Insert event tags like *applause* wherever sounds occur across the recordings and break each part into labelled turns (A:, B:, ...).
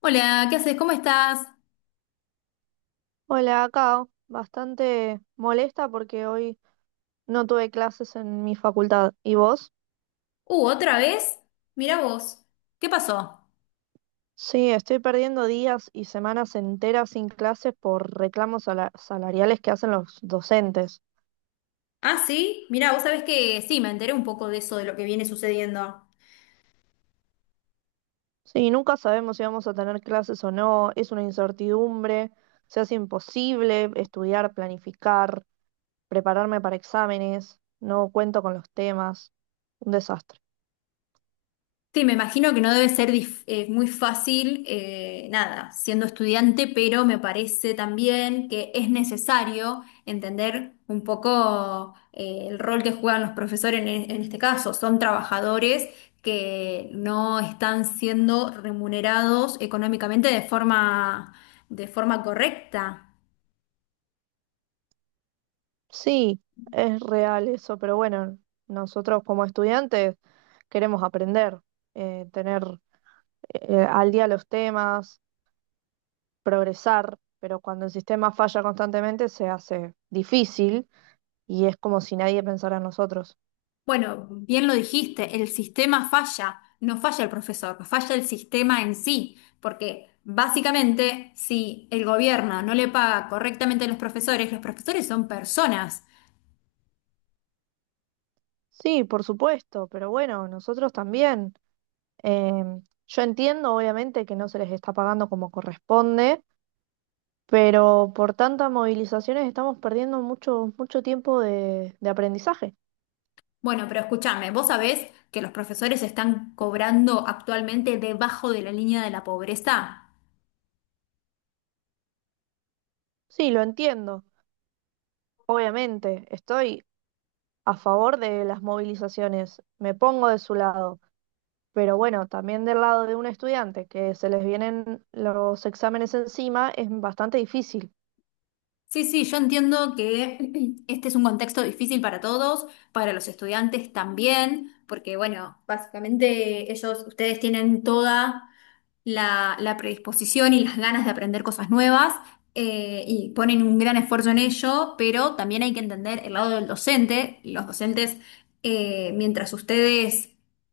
A: Hola, ¿qué haces? ¿Cómo estás?
B: Hola, acá bastante molesta porque hoy no tuve clases en mi facultad. ¿Y vos?
A: ¿Otra vez? Mirá vos. ¿Qué pasó?
B: Sí, estoy perdiendo días y semanas enteras sin clases por reclamos salariales que hacen los docentes.
A: Ah, sí, mirá, vos sabés que sí, me enteré un poco de eso, de lo que viene sucediendo.
B: Sí, nunca sabemos si vamos a tener clases o no, es una incertidumbre, se hace imposible estudiar, planificar, prepararme para exámenes, no cuento con los temas, un desastre.
A: Sí, me imagino que no debe ser muy fácil, nada, siendo estudiante, pero me parece también que es necesario entender un poco el rol que juegan los profesores en, en este caso. Son trabajadores que no están siendo remunerados económicamente de forma correcta.
B: Sí, es real eso, pero bueno, nosotros como estudiantes queremos aprender, tener al día los temas, progresar, pero cuando el sistema falla constantemente se hace difícil y es como si nadie pensara en nosotros.
A: Bueno, bien lo dijiste, el sistema falla, no falla el profesor, falla el sistema en sí, porque básicamente si el gobierno no le paga correctamente a los profesores son personas.
B: Sí, por supuesto, pero bueno, nosotros también. Yo entiendo obviamente que no se les está pagando como corresponde, pero por tantas movilizaciones estamos perdiendo mucho, mucho tiempo de aprendizaje.
A: Bueno, pero escúchame, vos sabés que los profesores están cobrando actualmente debajo de la línea de la pobreza.
B: Sí, lo entiendo. Obviamente, estoy a favor de las movilizaciones, me pongo de su lado, pero bueno, también del lado de un estudiante que se les vienen los exámenes encima es bastante difícil.
A: Sí, sí, yo entiendo que *clears throat* este es un contexto difícil para todos, para los estudiantes también, porque bueno, básicamente ellos, ustedes tienen toda la, la predisposición y las ganas de aprender cosas nuevas, y ponen un gran esfuerzo en ello, pero también hay que entender el lado del docente. Los docentes, mientras ustedes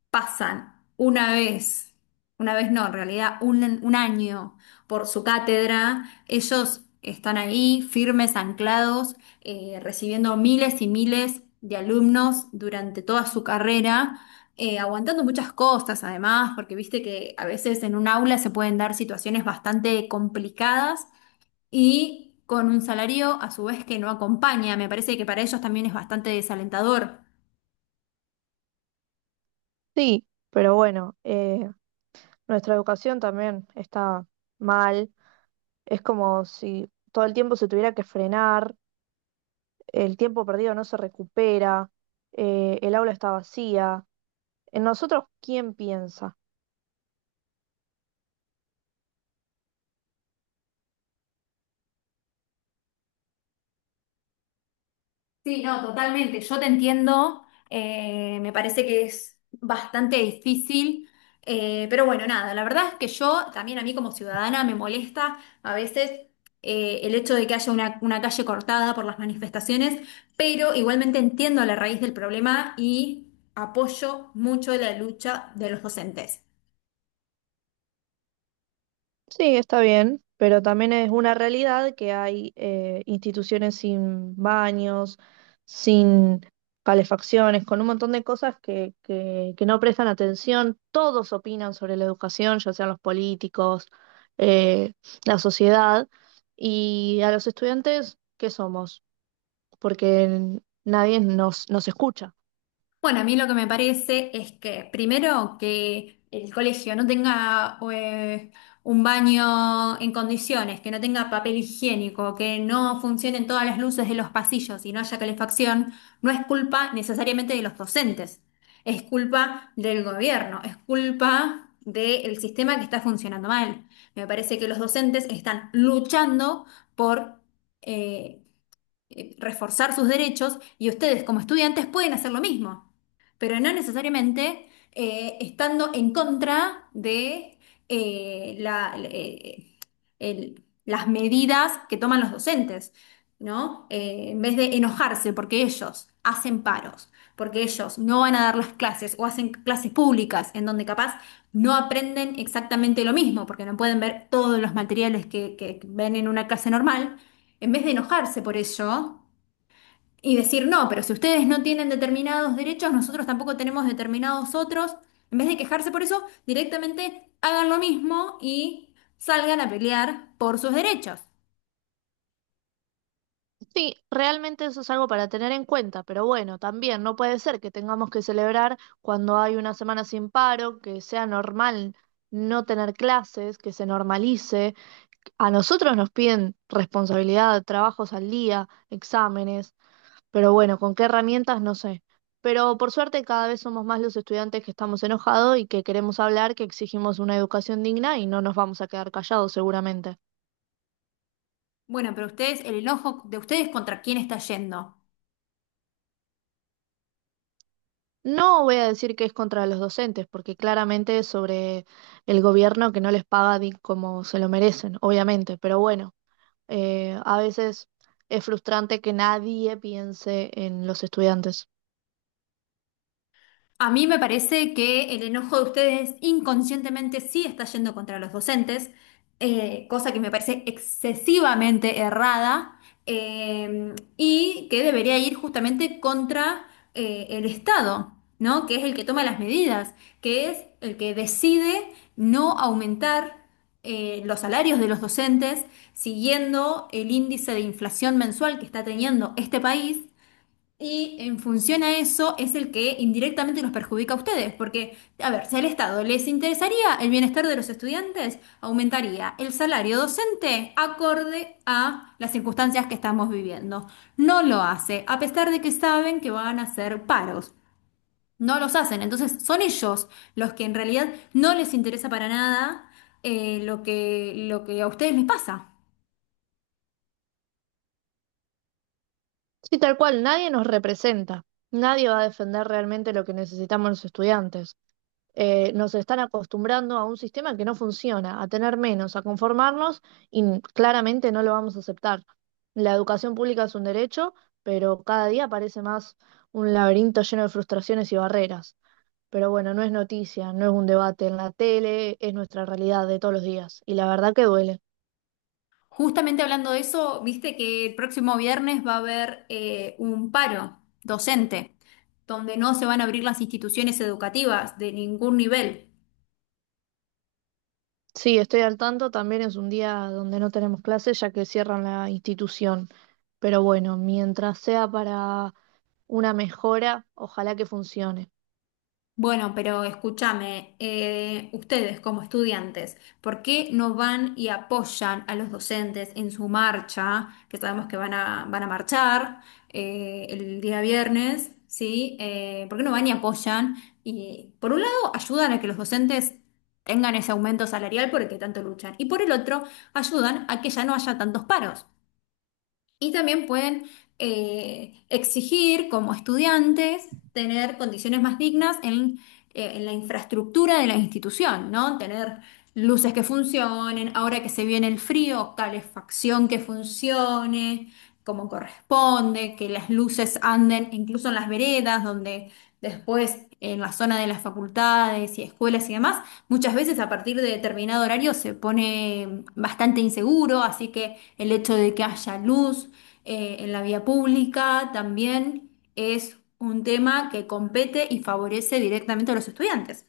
A: pasan una vez no, en realidad un año por su cátedra, ellos están ahí firmes, anclados, recibiendo miles y miles de alumnos durante toda su carrera, aguantando muchas cosas además, porque viste que a veces en un aula se pueden dar situaciones bastante complicadas y con un salario a su vez que no acompaña. Me parece que para ellos también es bastante desalentador.
B: Sí, pero bueno, nuestra educación también está mal. Es como si todo el tiempo se tuviera que frenar, el tiempo perdido no se recupera, el aula está vacía. En nosotros, ¿quién piensa?
A: Sí, no, totalmente. Yo te entiendo. Me parece que es bastante difícil. Pero bueno, nada, la verdad es que yo también a mí como ciudadana me molesta a veces, el hecho de que haya una calle cortada por las manifestaciones, pero igualmente entiendo la raíz del problema y apoyo mucho la lucha de los docentes.
B: Sí, está bien, pero también es una realidad que hay instituciones sin baños, sin calefacciones, con un montón de cosas que no prestan atención. Todos opinan sobre la educación, ya sean los políticos, eh, la sociedad, y a los estudiantes, ¿qué somos? Porque nadie nos, nos escucha.
A: Bueno, a mí lo que me parece es que primero que el colegio no tenga, un baño en condiciones, que no tenga papel higiénico, que no funcionen todas las luces de los pasillos y no haya calefacción, no es culpa necesariamente de los docentes, es culpa del gobierno, es culpa del sistema que está funcionando mal. Me parece que los docentes están luchando por eh, reforzar sus derechos y ustedes como estudiantes pueden hacer lo mismo, pero no necesariamente, estando en contra de, eh, la- eh, las medidas que toman los docentes, ¿no? En vez de enojarse porque ellos hacen paros, porque ellos no van a dar las clases o hacen clases públicas en donde capaz no aprenden exactamente lo mismo, porque no pueden ver todos los materiales que ven en una clase normal, en vez de enojarse por ello y decir, no, pero si ustedes no tienen determinados derechos, nosotros tampoco tenemos determinados otros, en vez de quejarse por eso, directamente hagan lo mismo y salgan a pelear por sus derechos.
B: Sí, realmente eso es algo para tener en cuenta, pero bueno, también no puede ser que tengamos que celebrar cuando hay una semana sin paro, que sea normal no tener clases, que se normalice. A nosotros nos piden responsabilidad, trabajos al día, exámenes, pero bueno, ¿con qué herramientas? No sé. Pero por suerte cada vez somos más los estudiantes que estamos enojados y que queremos hablar, que exigimos una educación digna y no nos vamos a quedar callados seguramente.
A: Bueno, pero ustedes, ¿el enojo de ustedes contra quién está yendo?
B: No voy a decir que es contra los docentes, porque claramente es sobre el gobierno que no les paga como se lo merecen, obviamente, pero bueno, a veces es frustrante que nadie piense en los estudiantes.
A: A mí me parece que el enojo de ustedes inconscientemente sí está yendo contra los docentes, cosa que me parece excesivamente errada, y que debería ir justamente contra, el Estado, ¿no? Que es el que toma las medidas, que es el que decide no aumentar, los salarios de los docentes siguiendo el índice de inflación mensual que está teniendo este país, y en función a eso es el que indirectamente los perjudica a ustedes, porque, a ver, si al Estado les interesaría el bienestar de los estudiantes, aumentaría el salario docente acorde a las circunstancias que estamos viviendo. No lo hace, a pesar de que saben que van a hacer paros. No los hacen, entonces son ellos los que en realidad no les interesa para nada, lo que, lo que a ustedes les pasa.
B: Sí, tal cual, nadie nos representa, nadie va a defender realmente lo que necesitamos los estudiantes. Nos están acostumbrando a un sistema que no funciona, a tener menos, a conformarnos y claramente no lo vamos a aceptar. La educación pública es un derecho, pero cada día parece más un laberinto lleno de frustraciones y barreras. Pero bueno, no es noticia, no es un debate en la tele, es nuestra realidad de todos los días y la verdad que duele.
A: Justamente hablando de eso, viste que el próximo viernes va a haber, un paro docente, donde no se van a abrir las instituciones educativas de ningún nivel.
B: Sí, estoy al tanto, también es un día donde no tenemos clases ya que cierran la institución. Pero bueno, mientras sea para una mejora, ojalá que funcione.
A: Bueno, pero escúchame, ustedes como estudiantes, ¿por qué no van y apoyan a los docentes en su marcha, que sabemos que van a, van a marchar, el día viernes, ¿sí? ¿Por qué no van y apoyan? Y por un lado, ayudan a que los docentes tengan ese aumento salarial por el que tanto luchan, y por el otro, ayudan a que ya no haya tantos paros. Y también pueden, exigir como estudiantes tener condiciones más dignas en la infraestructura de la institución, ¿no? Tener luces que funcionen, ahora que se viene el frío, calefacción que funcione como corresponde, que las luces anden incluso en las veredas donde. Después, en la zona de las facultades y escuelas y demás, muchas veces a partir de determinado horario se pone bastante inseguro, así que el hecho de que haya luz, en la vía pública también es un tema que compete y favorece directamente a los estudiantes.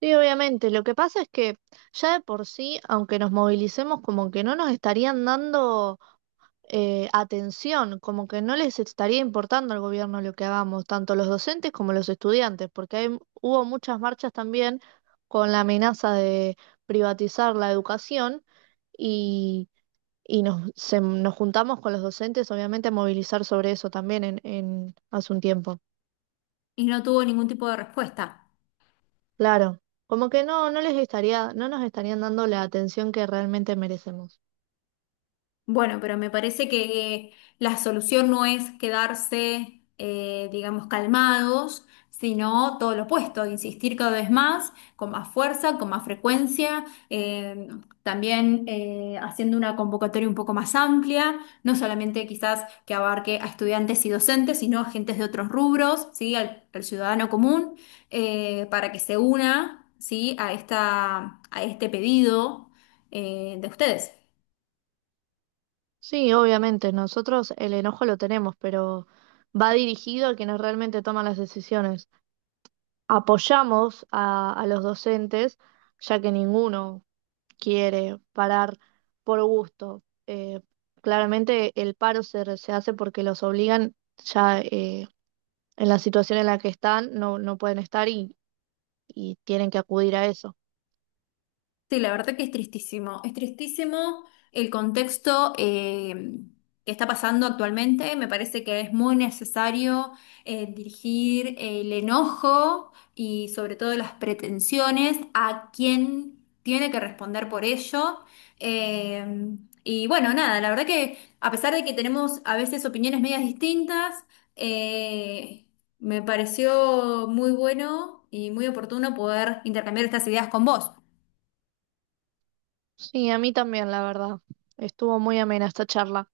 B: Sí, obviamente. Lo que pasa es que ya de por sí, aunque nos movilicemos, como que no nos estarían dando atención, como que no les estaría importando al gobierno lo que hagamos, tanto los docentes como los estudiantes, porque hubo muchas marchas también con la amenaza de privatizar la educación y, y nos juntamos con los docentes, obviamente, a movilizar sobre eso también hace un tiempo.
A: Y no tuvo ningún tipo de respuesta.
B: Claro, como que no les estaría, no nos estarían dando la atención que realmente merecemos.
A: Bueno, pero me parece que, la solución no es quedarse, digamos, calmados, sino todo lo opuesto, insistir cada vez más, con más fuerza, con más frecuencia, también, haciendo una convocatoria un poco más amplia, no solamente quizás que abarque a estudiantes y docentes, sino a agentes de otros rubros, ¿sí? Al, al ciudadano común, para que se una, ¿sí?, a esta, a este pedido, de ustedes.
B: Sí, obviamente, nosotros el enojo lo tenemos, pero va dirigido a quienes realmente toman las decisiones. Apoyamos a los docentes, ya que ninguno quiere parar por gusto. Claramente el paro se hace porque los obligan ya, en la situación en la que están, no, no pueden estar y tienen que acudir a eso.
A: Sí, la verdad que es tristísimo. Es tristísimo el contexto, que está pasando actualmente. Me parece que es muy necesario, dirigir el enojo y sobre todo las pretensiones a quien tiene que responder por ello. Eh, y bueno, nada, la verdad que a pesar de que tenemos a veces opiniones medias distintas, eh, me pareció muy bueno y muy oportuno poder intercambiar estas ideas con vos.
B: Sí, a mí también, la verdad. Estuvo muy amena esta charla.